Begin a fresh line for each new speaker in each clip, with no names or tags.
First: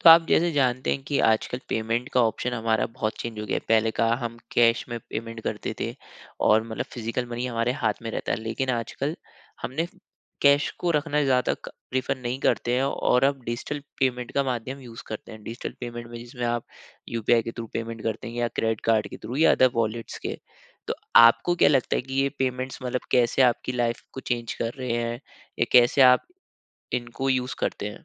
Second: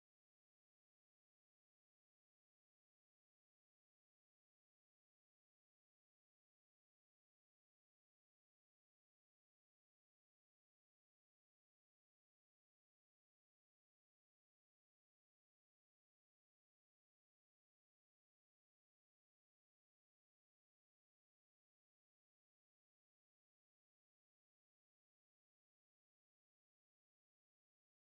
तो आप जैसे जानते हैं कि आजकल पेमेंट का ऑप्शन हमारा बहुत चेंज हो गया है। पहले का हम कैश में पेमेंट करते थे और मतलब फिजिकल मनी हमारे हाथ में रहता है, लेकिन आजकल हमने कैश को रखना ज़्यादा प्रीफर नहीं करते हैं और अब डिजिटल पेमेंट का माध्यम यूज़ करते हैं। डिजिटल पेमेंट में जिसमें आप यूपीआई के थ्रू पेमेंट करते हैं या क्रेडिट कार्ड के थ्रू या अदर वॉलेट्स के। तो आपको क्या लगता है कि ये पेमेंट्स मतलब कैसे आपकी लाइफ को चेंज कर रहे हैं या कैसे आप इनको यूज़ करते हैं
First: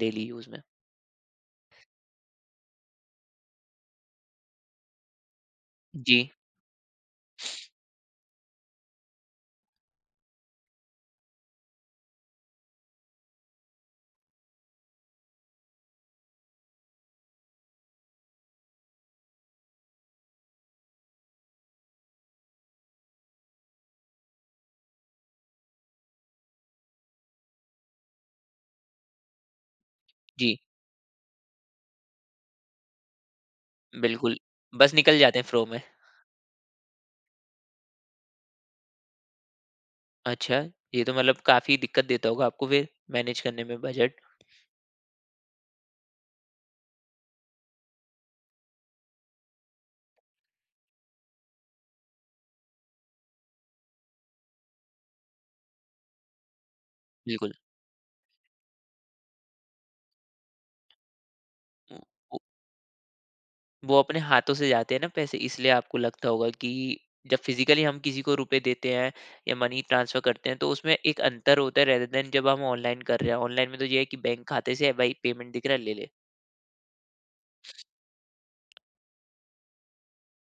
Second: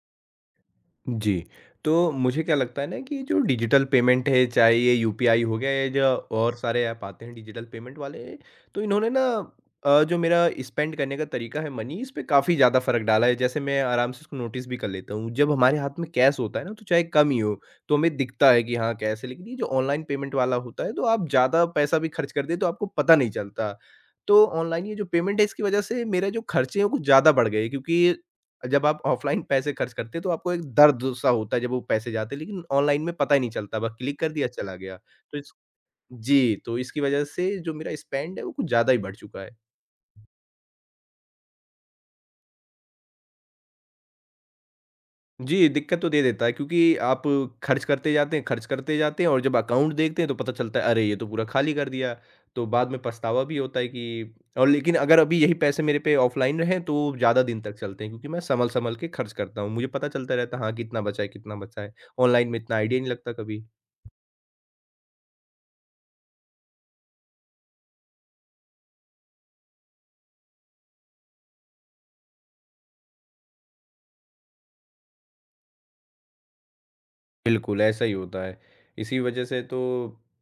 डेली यूज़ में?
जी, तो मुझे क्या लगता है ना कि जो डिजिटल पेमेंट है, चाहे ये यूपीआई हो गया या जो
जी।
और सारे ऐप आते हैं डिजिटल पेमेंट वाले, तो इन्होंने ना जो मेरा स्पेंड करने का तरीका है मनी, इस पे काफ़ी ज़्यादा फ़र्क डाला है। जैसे मैं आराम से इसको नोटिस भी कर लेता हूँ। जब हमारे हाथ में कैश होता है ना, तो चाहे कम ही हो, तो हमें दिखता है कि हाँ, कैश है। लेकिन ये जो ऑनलाइन पेमेंट वाला होता है, तो आप ज़्यादा पैसा भी खर्च कर दें, तो आपको पता नहीं चलता। तो ऑनलाइन ये जो पेमेंट है, इसकी वजह से मेरे जो खर्चे हैं, वो कुछ ज़्यादा बढ़ गए क्योंकि जब आप ऑफ़लाइन पैसे ख़र्च करते हैं, तो आपको
जी।
एक दर्द-सा होता है जब वो पैसे जाते हैं, लेकिन ऑनलाइन में पता ही नहीं चलता, बस क्लिक कर
बिल्कुल,
दिया चला
बस
गया।
निकल
तो
जाते हैं
इस
फ़्लो में।
जी, तो इसकी वज़ह से जो मेरा स्पेंड है, वो कुछ ज़्यादा ही बढ़ चुका है।
अच्छा, ये तो मतलब काफ़ी दिक्कत देता होगा आपको फिर मैनेज करने में बजट।
जी, दिक्कत तो दे देता है क्योंकि आप ख़र्च करते जाते हैं, ख़र्च करते जाते हैं और जब अकाउंट देखते हैं, तो पता चलता है, अरे! ये तो पूरा खाली कर दिया। तो बाद में पछतावा भी होता है कि और लेकिन अगर अभी यही पैसे मेरे पे ऑफ़लाइन रहें, तो ज़्यादा
बिल्कुल।
दिन तक चलते हैं क्योंकि मैं सँभल-सँभल के ख़र्च करता हूँ। मुझे पता चलता रहता है, हाँ, कितना बचा है, कितना बचा है।
वो वो
ऑनलाइन में इतना आइडिया नहीं लगता कभी।
वो अपने हाथों से जाते हैं ना पैसे, इसलिए आपको लगता होगा कि जब फ़िज़िकली हम किसी को रुपए देते हैं या मनी ट्रांसफ़र करते हैं तो उसमें एक अंतर होता है रेदर दैन जब हम ऑनलाइन कर रहे हैं। ऑनलाइन में तो ये है कि बैंक खाते से भाई पेमेंट दिख रहा है, ले ले।
बिल्कुल, ऐसा ही होता है। इसी वजह से तो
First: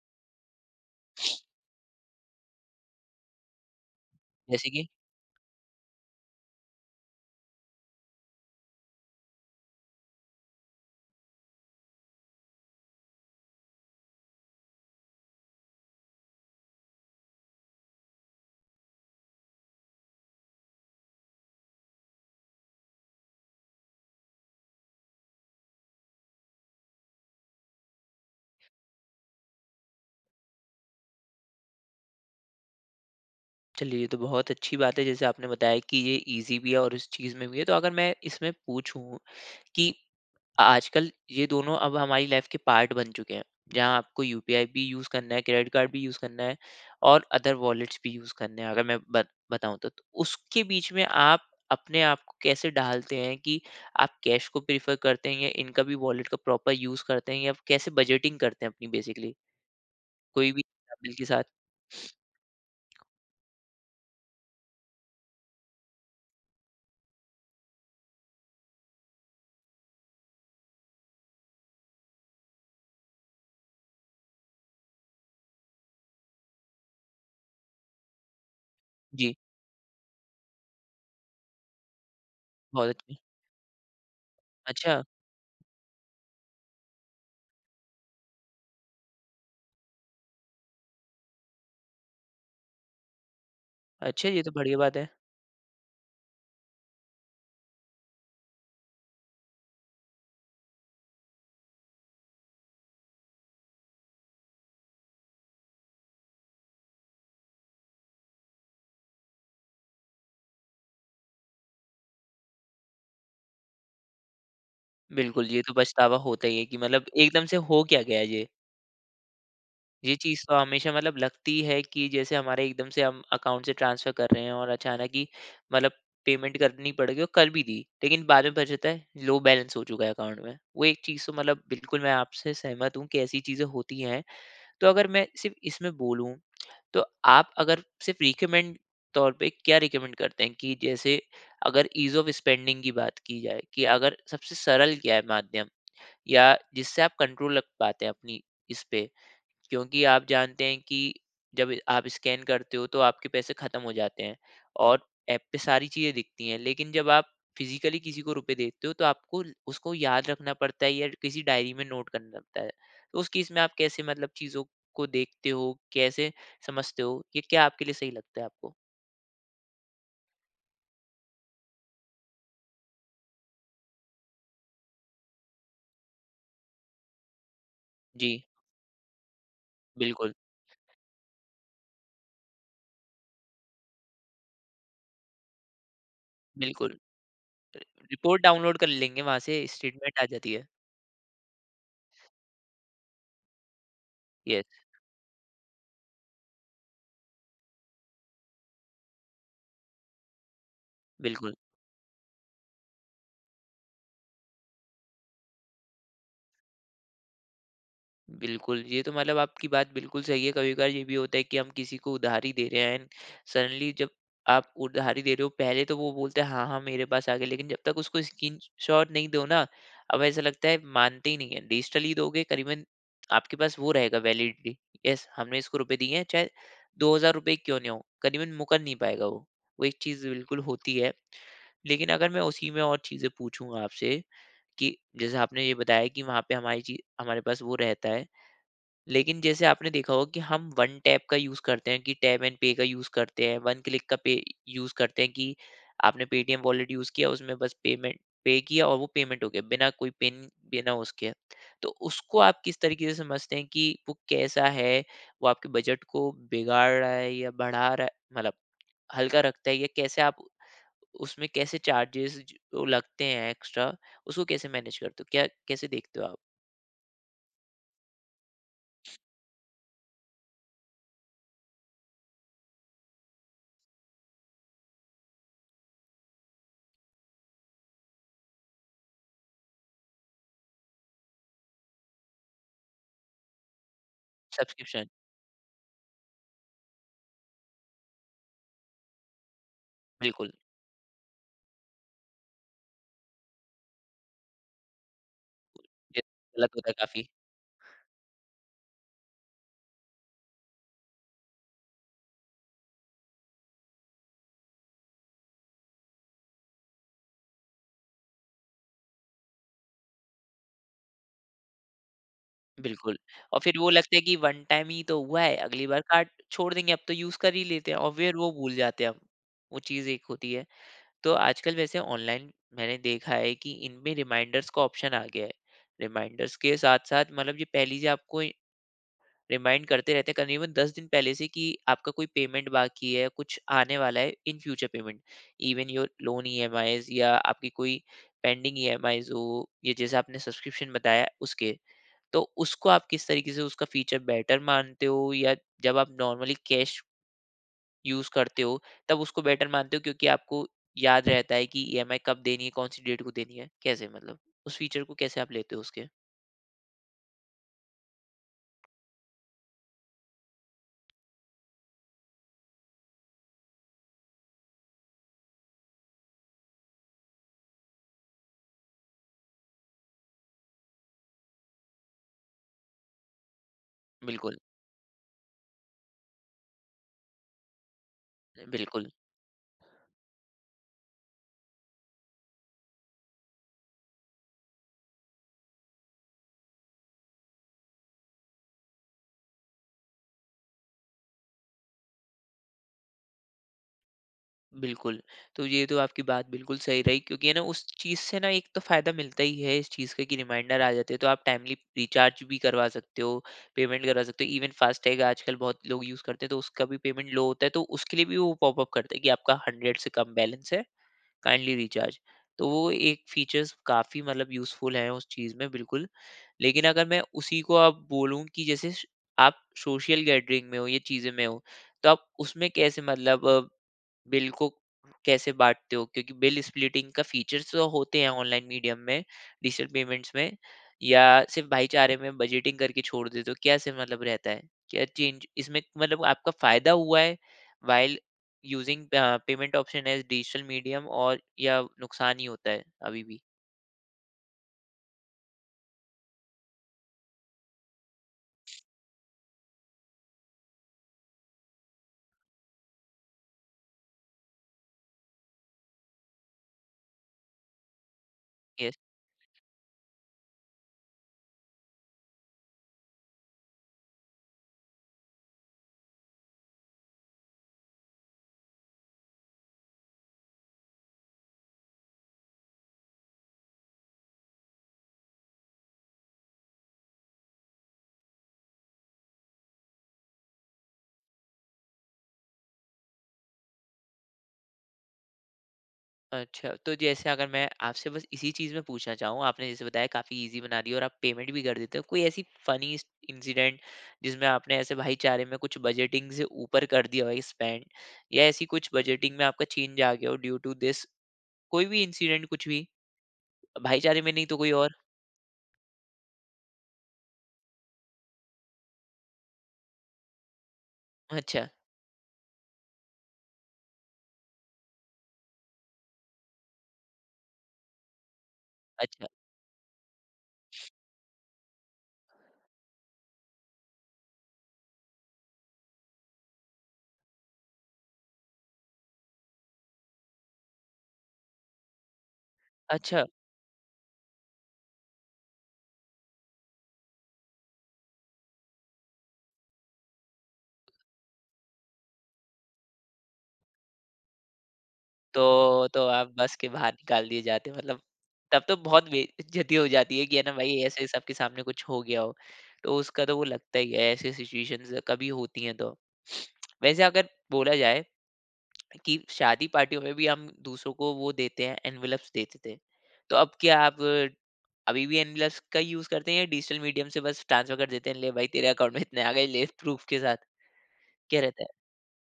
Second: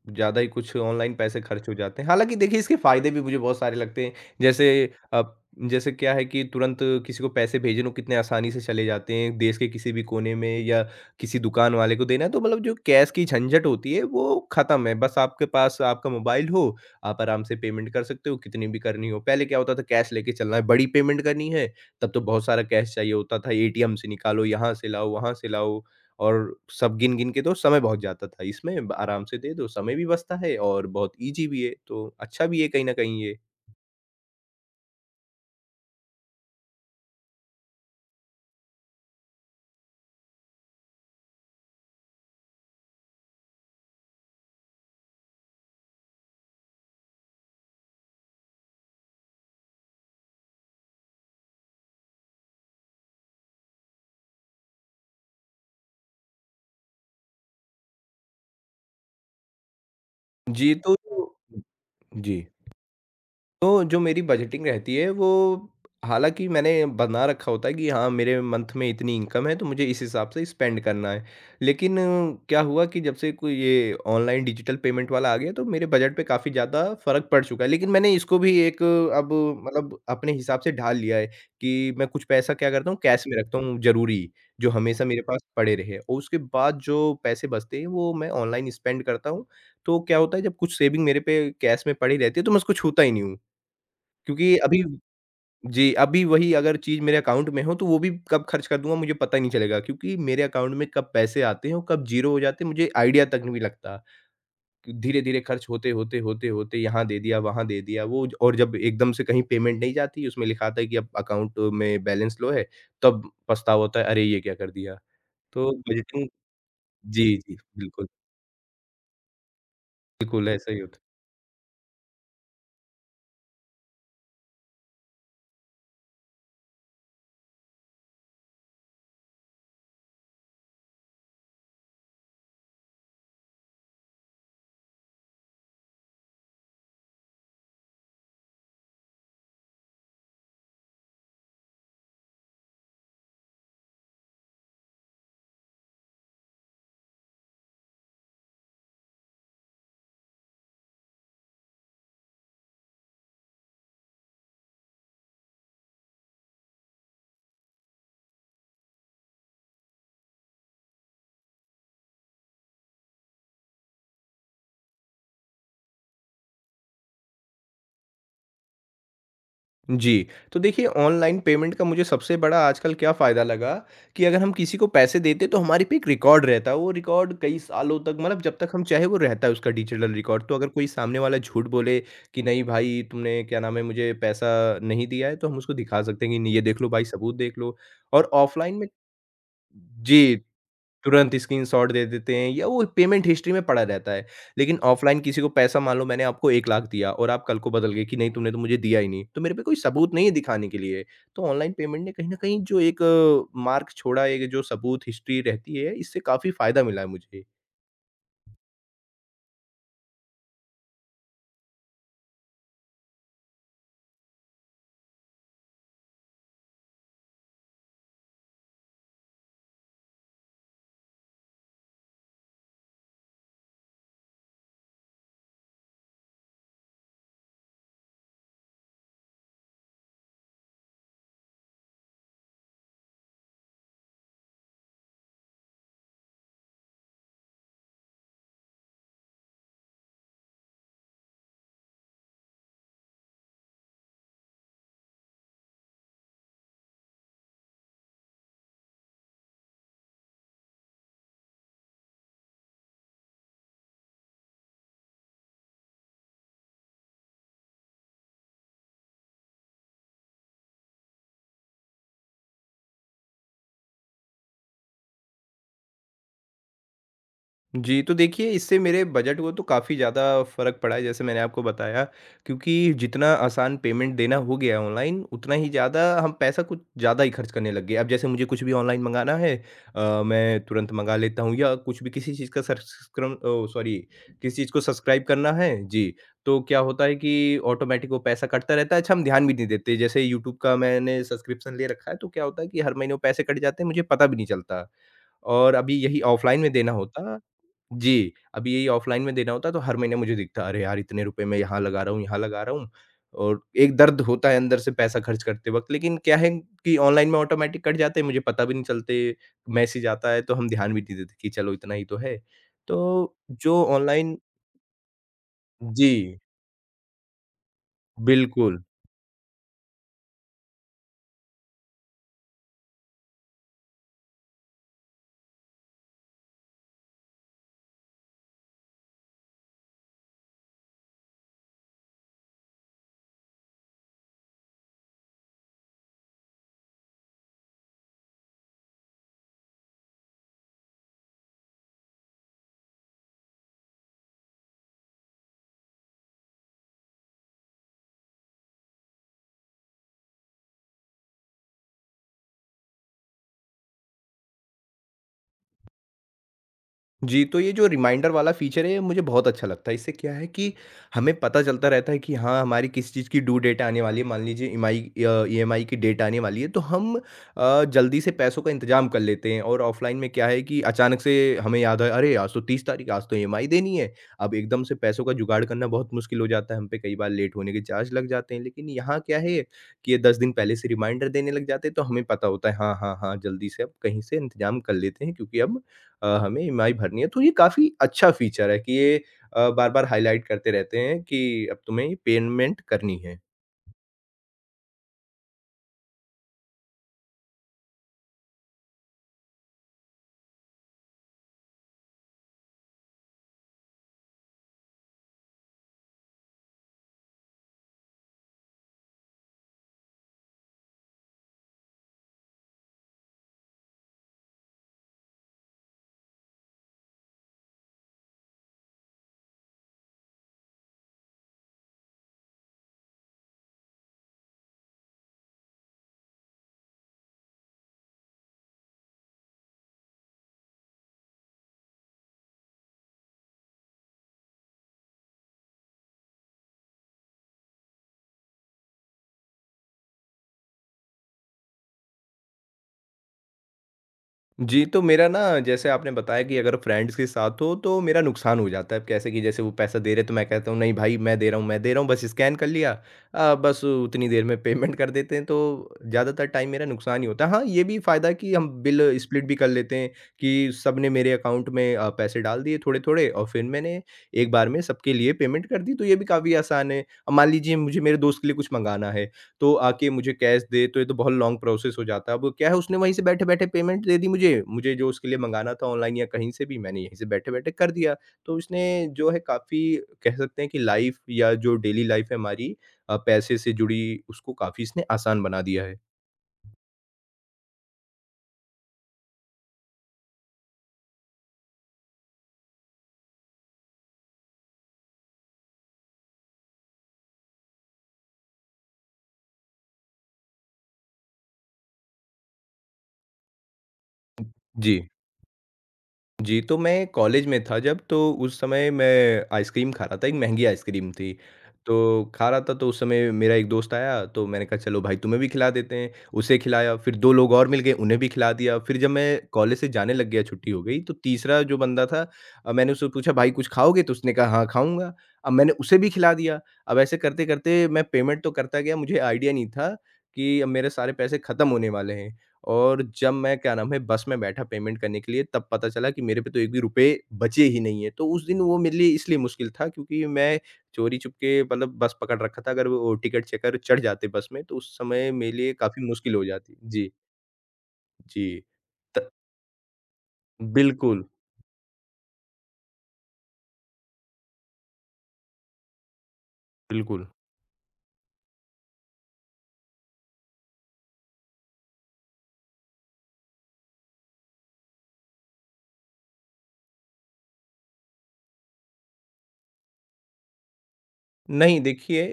ज़्यादा ही कुछ ऑनलाइन पैसे खर्च हो जाते हैं। हालाँकि देखिए इसके फ़ायदे भी मुझे बहुत सारे लगते हैं। जैसे
जैसे कि
अब जैसे क्या है कि तुरंत किसी को पैसे भेजने हो कितने आसानी से चले जाते हैं, देश के किसी भी कोने में या किसी दुकान वाले को देना है तो मतलब जो कैश की झंझट होती है वो ख़त्म है। बस आपके पास आपका मोबाइल हो, आप आराम से पेमेंट कर सकते हो कितनी भी करनी हो। पहले क्या होता था कैश लेके चलना है, बड़ी पेमेंट करनी है तब तो बहुत सारा कैश चाहिए होता था, एटीएम से निकालो, यहाँ से लाओ, वहाँ से लाओ। और सब गिन-गिन के तो समय बहुत जाता था इसमें, ब आराम से दे दो, समय भी बचता है और बहुत ईज़ी भी है, तो अच्छा भी है कहीं न कहीं ये।
चलिए ये तो बहुत अच्छी बात है, जैसे आपने बताया कि ये ईज़ी भी है और इस चीज़ में भी है। तो अगर मैं इसमें पूछूँ कि आजकल ये दोनों अब हमारी लाइफ के पार्ट बन चुके हैं, जहाँ आपको यूपीआई भी यूज़ करना है, क्रेडिट कार्ड भी यूज़ करना है और अदर वॉलेट्स भी यूज़ करने हैं। अगर मैं बताऊँ तो, उसके बीच में आप अपने आप को कैसे ढालते हैं कि आप कैश को प्रीफर करते हैं या इनका भी वॉलेट का प्रॉपर यूज़ करते हैं, या आप कैसे बजटिंग करते हैं अपनी बेसिकली कोई भी
जी,
बिल के साथ?
जी। तो जो मेरी बजटिंग रहती है वो हालाँकि मैंने बना रखा होता है कि हाँ, मेरे मंथ में इतनी इनकम है तो मुझे इस हिसाब से स्पेंड करना है। लेकिन क्या हुआ कि जब से कोई ये ऑनलाइन डिजिटल पेमेंट वाला आ गया तो मेरे बजट पे काफ़ी ज़्यादा फ़र्क पड़ चुका है। लेकिन मैंने इसको भी एक अब
जी।
मतलब अपने हिसाब से ढाल लिया है कि मैं कुछ पैसा क्या
बहुत
करता हूँ
अच्छी।
कैश में रखता हूँ ज़रूरी, जो
अच्छा।
हमेशा मेरे पास पड़े रहे। और उसके बाद जो पैसे बचते हैं वो मैं ऑनलाइन स्पेंड करता हूँ। तो क्या होता है जब कुछ सेविंग मेरे पे कैश में पड़ी रहती है तो मैं उसको छूता ही नहीं हूँ।
अच्छा, ये तो
क्योंकि
बढ़िया
अभी
बात है।
जी, अभी वही अगर चीज़ मेरे अकाउंट में हो, तो वो भी कब खर्च कर दूँगा मुझे पता ही नहीं चलेगा क्योंकि मेरे अकाउंट में कब पैसे आते हैं और कब ज़ीरो हो जाते हैं, मुझे आइडिया तक नहीं लगता। धीरे-धीरे खर्च होते, होते, होते, होते यहाँ दे दिया, वहाँ दे दिया, वो और जब एकदम से कहीं पेमेंट नहीं जाती, उसमें लिखा आता है कि अब अकाउंट में बैलेंस लो है, तब पछतावा होता है, अरे! ये क्या कर दिया?
बिल्कुल, ये
तो
तो पछतावा
बजटिंग
होता ही है कि मतलब
जी,
एकदम
जी,
से हो क्या
बिल्कुल।
गया ये। ये चीज़
बिल्कुल,
तो
ऐसा ही
हमेशा
होता है।
मतलब लगती है कि जैसे हमारे एकदम से हम अकाउंट से ट्रांसफ़र कर रहे हैं और अचानक ही मतलब पेमेंट करनी पड़ गई और कर भी दी। लेकिन बाद में पता चलता है लो बैलेंस हो चुका है अकाउंट में। वो एक चीज़ तो मतलब बिल्कुल मैं आपसे सहमत हूँ कि ऐसी चीज़ें होती हैं। तो अगर मैं सिर्फ़ इसमें बोलूँ, तो आप अगर सिर्फ़ रिकमेंड तौर पे क्या रिकमेंड करते हैं कि जैसे अगर ईज़ ऑफ स्पेंडिंग की बात की जाए कि अगर सबसे सरल क्या है माध्यम या जिससे आप कंट्रोल रख पाते हैं अपनी इस पे? क्योंकि आप जानते हैं कि जब आप स्कैन करते हो तो आपके पैसे खत्म हो जाते हैं और ऐप पे सारी चीजें दिखती हैं, लेकिन जब आप फिजिकली किसी को रुपए देते हो तो आपको उसको याद रखना पड़ता है या किसी डायरी में नोट करना पड़ता है। तो उस केस में आप कैसे मतलब चीजों को देखते हो, कैसे समझते हो, ये क्या आपके लिए सही लगता है आपको?
जी, तो देखिए ऑनलाइन पेमेंट का मुझे सबसे बड़ा आजकल क्या फ़ायदा लगा कि अगर हम किसी को पैसे देते तो हमारे पे एक रिकॉर्ड रहता है, वो रिकॉर्ड कई सालों तक
जी।
मतलब जब तक हम चाहे वो रहता है उसका डिजिटल
बिल्कुल।
रिकॉर्ड। तो अगर कोई सामने वाला झूठ बोले कि नहीं भाई तुमने क्या नाम है मुझे पैसा नहीं दिया है, तो हम उसको दिखा सकते हैं कि नहीं ये देख लो
बिल्कुल,
भाई सबूत देख लो और
रिपोर्ट
ऑफ़लाइन
डाउनलोड कर
में
लेंगे, वहां से स्टेटमेंट आ
जी।
जाती है।
तुरंत स्क्रीनशॉट दे देते हैं या वो पेमेंट हिस्ट्री में पड़ा रहता है।
यस।
लेकिन ऑफ़लाइन किसी को पैसा मान लो मैंने आपको 1,00,000 दिया और आप कल को बदल गए कि नहीं तुमने तो मुझे दिया ही नहीं, तो मेरे पे कोई सबूत नहीं है दिखाने के लिए। तो
बिल्कुल।
ऑनलाइन पेमेंट ने कहीं न कहीं जो एक मार्क छोड़ा है, जो सबूत हिस्ट्री रहती है इससे काफ़ी फ़ायदा मिला है मुझे।
बिल्कुल, ये तो मतलब आपकी बात बिल्कुल सही है। कभी-कभार ये भी होता है कि हम किसी को उधारी दे रहे हैं एंड सडनली जब आप उधारी दे रहे हो, पहले तो वो बोलता है, "हाँ, हाँ, मेरे पास आ गया।" लेकिन जब तक उसको स्क्रीनशॉट नहीं दो ना, अब ऐसा लगता है मानते ही नहीं हैं। डिजिटली दोगे करीबन आपके पास वो रहेगा वैलिडिटी, "यस, हमने इसको रुपए दिए हैं, चाहे ₹2000 क्यों नहीं हों।" करीबन मुकर नहीं पाएगा वो। वो एक चीज़ बिल्कुल होती है। लेकिन अगर मैं उसी में और चीज़ें पूछूँ आपसे कि जैसे आपने ये बताया कि वहाँ पे हमारी ची हमारे पास वो रहता है, लेकिन जैसे आपने देखा होगा कि हम वन टैप का यूज़ करते हैं कि टैप एंड पे का यूज़ करते हैं, वन क्लिक का पे यूज़ करते हैं कि आपने पेटीएम वॉलेट यूज़ किया, उसमें बस पेमेंट पे किया और वो पेमेंट हो गया, बिना कोई पिन, बिना उसके। तो उसको आप किस तरीके से समझते हैं कि वो कैसा है? वो आपके बजट को बिगाड़ रहा है या बढ़ा रहा है, मतलब हल्का रखता है, या कैसे आप उसमें कैसे चार्जेज़ जो लगते हैं एक्स्ट्रा, उसको कैसे मैनेज करते हो? क्या कैसे देखते हो आप?
जी, तो देखिए इससे मेरे बजट को तो काफ़ी ज़्यादा फ़र्क पड़ा है जैसे मैंने आपको बताया क्योंकि जितना आसान पेमेंट देना हो गया है ऑनलाइन उतना ही ज़्यादा हम पैसा कुछ ज़्यादा ही खर्च करने लग गए। अब जैसे मुझे कुछ भी ऑनलाइन मँगाना है मैं तुरंत मँगा लेता हूँ या कुछ भी किसी चीज़ का सब्सक्रम ओह सॉरी किसी चीज़ को
सब्सक्रिप्शन।
सब्सक्राइब करना है जी, तो क्या होता है कि ऑटोमैटिक वो पैसा कटता रहता है। अच्छा हम ध्यान भी नहीं देते जैसे
बिल्कुल,
यूट्यूब का मैंने सब्सक्रिप्शन ले रखा है तो क्या होता है कि हर महीने वो पैसे कट जाते हैं मुझे पता भी नहीं चलता। और अभी
ये
यही ऑफ़लाइन
गलत
में
होता
देना
है काफ़ी।
होता जी, अभी यही ऑफ़लाइन में देना होता तो हर महीने मुझे दिखता, अरे यार! इतने रुपए मैं यहाँ लगा रहा हूँ, यहाँ लगा रहा हूँ और एक दर्द होता है अंदर से पैसा खर्च करते वक़्त। लेकिन क्या है कि ऑनलाइन में ऑटोमैटिक कट जाते हैं, मुझे पता भी नहीं चलते, मैसेज आता है तो हम ध्यान भी नहीं देते कि चलो इतना ही तो है।
बिल्कुल,
तो
और फिर
जो
वो लगता है कि
ऑनलाइन
वन टाइम ही तो हुआ है, अगली बार कार्ड
जी,
छोड़ देंगे, अब तो यूज़ कर ही लेते हैं और फिर वो भूल
बिल्कुल।
जाते हैं हम। वो चीज़ एक होती है। तो आजकल वैसे ऑनलाइन मैंने देखा है कि इनमें रिमाइंडर्स का ऑप्शन आ गया है। रिमाइंडर्स के साथ-साथ मतलब ये पहले से आपको रिमाइंड करते रहते हैं करीबन 10 दिन पहले से कि आपका कोई पेमेंट बाकी है, कुछ आने वाला है in future payment. Even your loan EMIs या आपकी कोई पेंडिंग ईएमआईज़ हो, ये जैसे आपने सब्सक्रिप्शन बताया उसके। तो उसको आप किस तरीके से उसका फीचर बेटर मानते हो या जब आप नॉर्मली कैश यूज करते हो तब उसको बेटर मानते हो, क्योंकि आपको याद रहता है कि ईएमआई कब देनी है, कौन सी डेट को देनी है, कैसे मतलब उस फीचर को कैसे आप लेते हो उसके?
जी, तो ये जो रिमाइंडर वाला फ़ीचर है, ये मुझे बहुत अच्छा लगता है। इससे क्या है कि हमें पता चलता रहता है कि हाँ, हमारी किस चीज़ की ड्यू डेट आने वाली है। मान लीजिए ईएमआई की डेट आने वाली है, तो हम जल्दी से पैसों का इंतज़ाम कर लेते हैं और ऑफ़लाइन में क्या है कि अचानक से हमें याद आया, "अरे! आज तो 30 तारीख़, आज तो ईएमआई देनी है।" अब
बिल्कुल।
एकदम से पैसों का जुगाड़ करना बहुत मुश्किल हो जाता है। हम पे कई बार लेट होने के चार्ज लग जाते हैं। लेकिन
बिल्कुल।
यहाँ क्या है कि ये 10 दिन पहले से रिमाइंडर देने लग जाते हैं, तो हमें पता होता है, "हाँ, हाँ, हाँ, जल्दी से अब कहीं से इंतज़ाम कर लेते हैं क्योंकि अब हमें ईएमआई भरनी है। तो ये काफ़ी अच्छा फीचर है कि ये बार-बार हाइलाइट करते रहते हैं कि अब तुम्हें ये पेमेंट करनी है।
बिल्कुल, तो ये तो आपकी बात बिल्कुल सही रही क्योंकि है ना उस चीज़ से ना एक तो फ़ायदा मिलता ही है इस चीज़ का कि रिमाइंडर आ जाते हैं, तो आप टाइमली रिचार्ज भी करवा सकते हो, पेमेंट करवा सकते हो, इवन फ़ास्टैग आजकल बहुत लोग यूज़ करते हैं, तो उसका भी पेमेंट लो होता है, तो उसके लिए भी वो पॉपअप करता है कि आपका 100 से कम बैलेंस है, काइंडली रिचार्ज। तो वो एक फ़ीचर्स काफ़ी मतलब यूज़फुल है उस चीज़ में बिल्कुल। लेकिन अगर मैं उसी को अब बोलूँ कि जैसे श आप सोशल गैदरिंग में हो, ये चीज़ें में हो, तो आप उसमें कैसे मतलब बिल को कैसे बाँटते हो? क्योंकि बिल स्प्लिटिंग का फीचर्स तो होते हैं ऑनलाइन मीडियम में, डिजिटल पेमेंट्स में, या सिर्फ़ भाईचारे में बजटिंग करके छोड़ देते हो? क्या से मतलब रहता है? क्या चेंज इसमें मतलब आपका फ़ायदा हुआ है while using payment option as digital medium, और या नुकसान ही होता है अभी भी?
जी, तो मेरा ना जैसे आपने बताया कि अगर फ्रेंड्स के साथ हो तो मेरा नुकसान हो जाता है। अब कैसे कि जैसे वो पैसा दे रहे हैं तो मैं कहता हूँ नहीं भाई मैं दे रहा हूँ मैं दे रहा हूँ बस स्कैन कर लिया बस उतनी देर में पेमेंट कर देते हैं तो ज़्यादातर टाइम मेरा नुकसान ही होता है। हाँ, ये भी फ़ायदा है कि हम
यस।
बिल स्प्लिट भी कर लेते हैं कि सबने मेरे अकाउंट में पैसे डाल दिए थोड़े-थोड़े और फिर मैंने एक बार में सबके लिए पेमेंट कर दी तो ये भी काफ़ी आसान है। अब मान लीजिए मुझे मेरे दोस्त के लिए कुछ मँगाना है तो आके मुझे कैश दे, तो ये तो बहुत लॉन्ग प्रोसेस हो जाता है। अब क्या है उसने वहीं से बैठे-बैठे पेमेंट दे दी मुझे, मुझे जो उसके लिए मँगाना था ऑनलाइन या कहीं से भी मैंने यहीं से बैठे-बैठे कर दिया। तो इसने जो है काफ़ी कह सकते हैं कि लाइफ़ या जो डेली लाइफ़ है हमारी पैसे से जुड़ी उसको काफ़ी इसने आसान बना दिया है।
अच्छा, तो जैसे अगर मैं आपसे बस इसी चीज़ में पूछना चाहूँ, आपने जैसे बताया काफ़ी ईज़ी बना दिया और आप पेमेंट भी कर देते हो। कोई ऐसी फ़नी स इंसिडेंट जिसमें आपने ऐसे भाईचारे में कुछ बजटिंग से ऊपर कर दिया हो स्पेंड, या ऐसी कुछ बजटिंग में आपका चेंज आ गया हो ड्यू टू दिस? कोई भी इंसिडेंट कुछ भी? भाईचारे में नहीं तो कोई और?
जी। जी, तो मैं कॉलेज में था जब तो उस समय मैं आइसक्रीम खा रहा था, एक महँगी आइसक्रीम थी।
अच्छा।
तो खा रहा था तो उस समय मेरा एक दोस्त आया तो मैंने कहा चलो भाई तुम्हें भी खिला देते हैं, उसे खिलाया फिर 2 लोग और मिल गए उन्हें भी खिला दिया। फिर जब मैं
अच्छा।
कॉलेज से जाने लग गया छुट्टी हो गई तो तीसरा जो बंदा था मैंने उससे पूछा भाई कुछ खाओगे? तो उसने कहा हाँ, खाऊँगा। अब मैंने उसे भी खिला दिया। अब ऐसे करते-करते मैं पेमेंट तो करता गया मुझे आइडिया नहीं था कि अब मेरे सारे पैसे खत्म होने वाले हैं। और
अच्छा।
जब मैं क्या नाम है बस में बैठा पेमेंट करने के लिए तब पता चला कि मेरे पे तो 1 भी रुपए बचे ही नहीं है। तो उस दिन वो मेरे लिए इसलिए मुश्किल था क्योंकि मैं चोरी-चुपके मतलब बस पकड़ रखा था अगर वो टिकट चेकर चढ़ जाते बस में तो उस समय मेरे लिए
तो
काफ़ी
आप
मुश्किल हो
बस के
जाती।
बाहर
जी,
निकाल दिए जाते हो मतलब?
जी।
तब तो बहुत
त
बेइज्जती हो जाती है कि है ना भाई ऐसे
बिल्कुल,
सबके सामने कुछ हो गया हो। तो उसका तो वो लगता ही है ऐसी सिचुएशंस कभी होती हैं तो। वैसे
बिल्कुल।
अगर बोला जाए कि शादी पार्टियों में भी हम दूसरों को वो देते हैं एनवेलप्स देते थे। तो अब क्या आप अभी भी एनवेलप्स का यूज़ करते हैं या डिजिटल मीडियम से बस ट्रांसफर कर देते हैं, ले भाई तेरे अकाउंट में इतने आ गए ले प्रूफ के साथ? क्या रहता है?
नहीं देखिए,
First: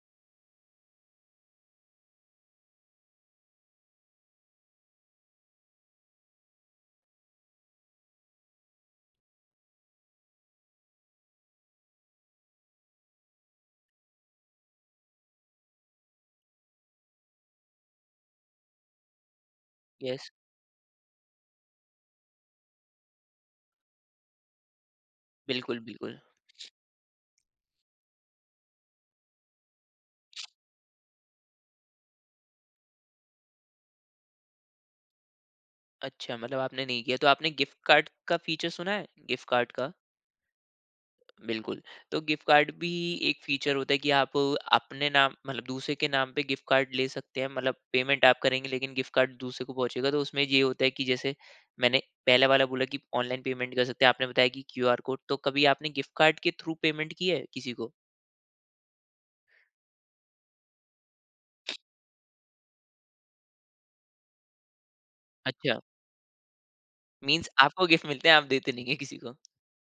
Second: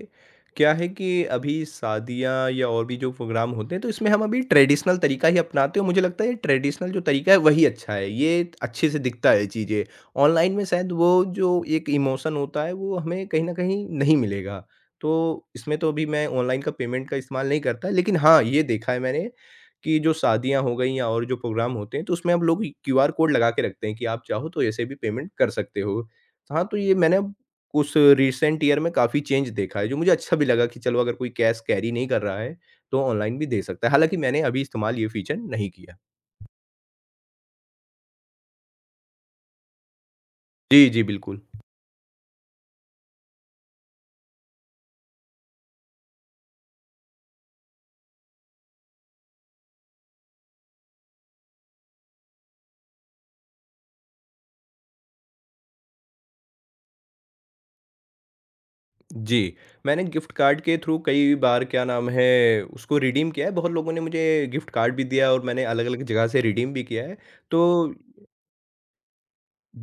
क्या है कि अभी शादियाँ या और भी जो प्रोग्राम होते हैं तो इसमें हम अभी ट्रेडिशनल तरीका ही अपनाते हैं और मुझे लगता है ट्रेडिशनल जो तरीका है वही अच्छा है। ये अच्छे से दिखता है चीज़ें। ऑनलाइन में शायद वो जो एक इमोशन होता है वो हमें कहीं न कहीं नहीं मिलेगा। तो इसमें तो अभी मैं ऑनलाइन का पेमेंट का इस्तेमाल नहीं करता लेकिन हाँ, ये देखा है मैंने कि जो
यस,
शादियाँ हो गई या और जो प्रोग्राम होते हैं तो उसमें अब लोग क्यूआर कोड लगा के रखते हैं कि आप चाहो तो ऐसे भी पेमेंट कर
बिल्कुल,
सकते हो।
बिल्कुल।
हाँ, तो ये मैंने उस रिसेंट ईयर में काफ़ी चेंज देखा है, जो मुझे अच्छा भी लगा कि चलो अगर कोई कैश कैरी नहीं कर रहा है, तो ऑनलाइन भी दे सकता है। हालाँकि मैंने अभी इस्तेमाल ये फीचर नहीं किया।
अच्छा, मतलब आपने नहीं किया। तो आपने गिफ्ट कार्ड का फीचर सुना है? गिफ्ट कार्ड का?
जी, जी, बिल्कुल।
बिल्कुल। तो गिफ्ट कार्ड भी एक फीचर होता है कि आप अपने नाम मतलब दूसरे के नाम पे गिफ्ट कार्ड ले सकते हैं। मतलब पेमेंट आप करेंगे लेकिन गिफ्ट कार्ड दूसरे को पहुँचेगा। तो उसमें ये होता है कि जैसे मैंने पहला वाला बोला कि ऑनलाइन पेमेंट कर सकते हैं, आपने बताया कि क्यूआर कोड। तो कभी आपने गिफ्ट कार्ड के थ्रू पेमेंट की है किसी को?
जी, मैंने गिफ्ट कार्ड के थ्रू कई बार क्या नाम है उसको रिडीम किया है। बहुत लोगों ने मुझे गिफ्ट कार्ड भी दिया है और मैंने
अच्छा,
अलग-अलग जगह से रिडीम भी किया है।
मीन्स
तो
आपको गिफ्ट मिलते हैं, आप देते नहीं है किसी को।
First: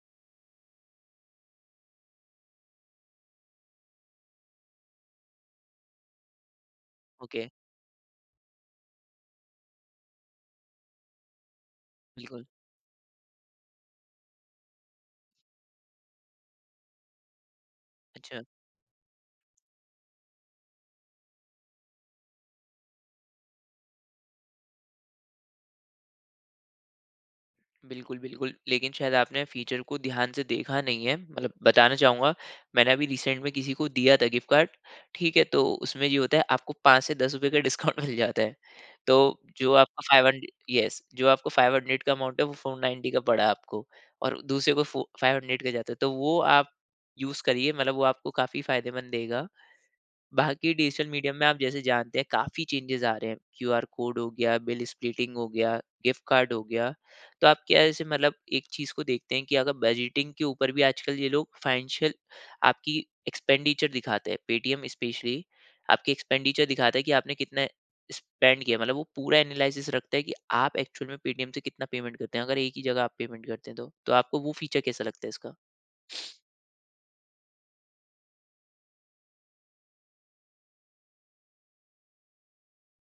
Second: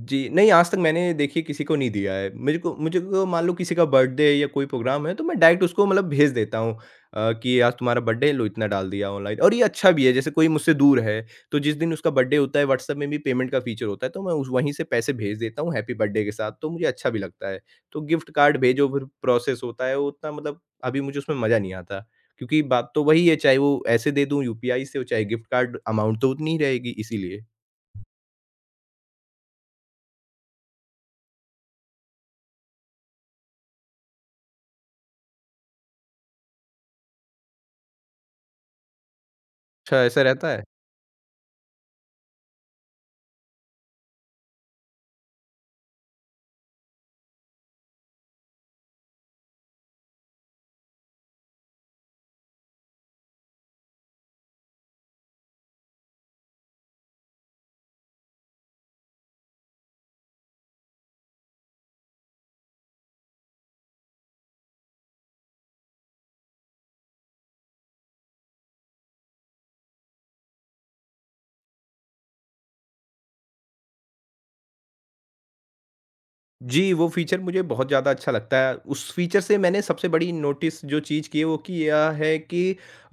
जी, नहीं आज तक मैंने देखिए किसी को नहीं दिया है। मेरे को मुझे को मान लो किसी का बर्थडे है या कोई प्रोग्राम है तो मैं डायरेक्ट उसको मतलब भेज देता हूँ
ओके।
कि आज तुम्हारा बर्थडे है लो इतना डाल दिया ऑनलाइन और ये अच्छा भी है जैसे कोई मुझसे दूर है, तो जिस दिन उसका बर्थडे
बिल्कुल।
होता है व्हाट्सएप में भी पेमेंट का फीचर होता है तो मैं उस वहीं से पैसे भेज देता हूँ हैप्पी बर्थडे के साथ तो मुझे अच्छा भी लगता है। तो गिफ्ट
अच्छा।
कार्ड भेजो फिर प्रोसेस होता है वो उतना मतलब अभी मुझे उसमें मज़ा नहीं आता। क्योंकि बात तो वही है चाहे वो ऐसे दे दूँ यूपीआई से हो चाहे गिफ्ट कार्ड अमाउंट तो उतनी ही रहेगी इसीलिए।
बिल्कुल, बिल्कुल। लेकिन शायद आपने फ़ीचर को ध्यान से देखा नहीं है। मतलब बताना चाहूँगा, मैंने अभी रिसेंट में किसी को दिया था गिफ्ट कार्ड, ठीक है? तो उसमें ये होता है आपको 5 से ₹10 का डिस्काउंट मिल जाता है। तो जो आपका
अच्छा ऐसा रहता
500,
है?
येस, जो आपको 500 का अमाउंट है, वो 490 का पड़ा आपको और दूसरे को फो 500 का जाता है। तो वो आप यूज़ करिए, मतलब वो आपको काफ़ी फ़ायदेमंद देगा। बाकी डिजिटल मीडिया में आप जैसे जानते हैं काफ़ी चेंजेस आ रहे हैं, क्यूआर कोड हो गया, बिल स्प्लिटिंग हो गया, गिफ्ट कार्ड हो गया। तो आप क्या ऐसे मतलब एक चीज़ को देखते हैं कि अगर बजटिंग के ऊपर भी आजकल ये लोग फाइनेंशियल आपकी एक्सपेंडिचर दिखाते हैं, पेटीएम स्पेशली आपकी एक्सपेंडिचर दिखाता है कि आपने कितना स्पेंड किया, मतलब वो पूरा एनालिसिस रखता है कि आप एक्चुअल में पेटीएम से कितना पेमेंट करते हैं, अगर एक ही जगह आप पेमेंट करते हैं तो। तो आपको वो फीचर कैसा लगता है इसका?
जी, वो फ़ीचर मुझे बहुत ज़्यादा अच्छा लगता है। उस फ़ीचर से मैंने सबसे बड़ी नोटिस जो चीज़ की है, वो कि यह है कि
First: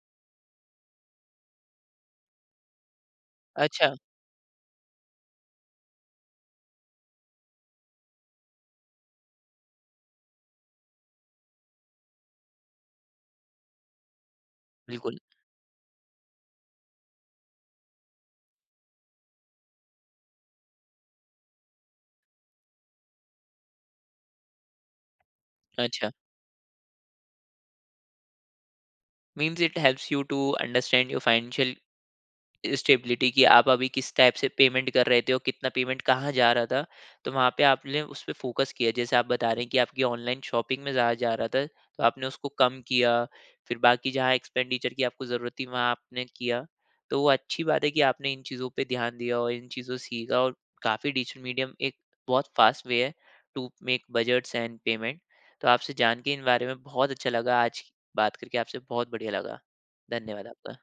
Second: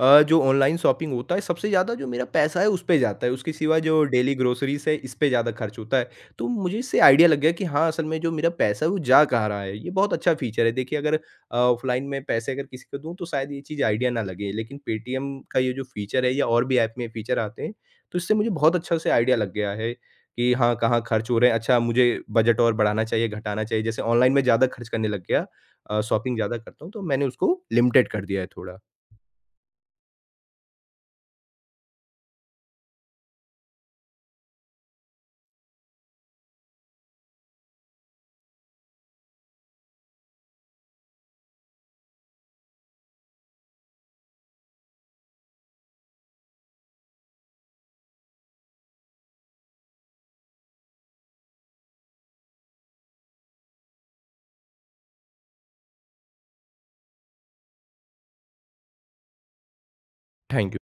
जो ऑनलाइन शॉपिंग होता है, सबसे ज़्यादा जो मेरा पैसा है, उस पे जाता है। उसके सिवा
अच्छा।
जो डेली ग्रोसरीज़ है, इस पे ज़्यादा खर्च होता है। तो मुझे इससे आइडिया लग गया कि हाँ, असल में जो मेरा पैसा है, वो जा कहाँ रहा है। ये बहुत अच्छा फ़ीचर है। देखिए, अगर ऑफ़लाइन में पैसे अगर किसी को दूँ, तो शायद ये चीज़ आइडिया ना लगे। लेकिन
बिल्कुल,
पेटीएम का ये जो फ़ीचर है या और भी ऐप में फ़ीचर आते हैं, तो इससे मुझे बहुत अच्छा से आइडिया लग गया है। कि हाँ, कहाँ खर्च हो रहे हैं। अच्छा मुझे बजट और बढ़ाना चाहिए, घटाना चाहिए। जैसे ऑनलाइन में ज़्यादा खर्च करने लग गया
अच्छा।
शॉपिंग ज़्यादा करता हूँ, तो मैंने उसको लिमिटेड कर दिया है थोड़ा।
Means it helps you to understand your financial stability कि आप अभी किस टाइप से पेमेंट कर रहे थे और कितना पेमेंट कहाँ जा रहा था। तो वहाँ पे आपने उस पे फ़ोकस किया। जैसे आप बता रहे हैं कि आपकी ऑनलाइन शॉपिंग में ज़्यादा जा रहा था, तो आपने उसको कम किया। फिर बाकी जहाँ एक्सपेंडिचर की आपको ज़रूरत थी, वहाँ आपने किया। तो वो अच्छी बात है कि आपने इन चीज़ों पे ध्यान दिया और इन चीज़ों सीखा, और काफ़ी डिजिटल मीडियम एक बहुत फास्ट वे है to make budgets and payment. तो आपसे जान के इन बारे में बहुत अच्छा लगा। आज बात करके आपसे बहुत बढ़िया लगा। धन्यवाद
थैंक
आपका।
यू।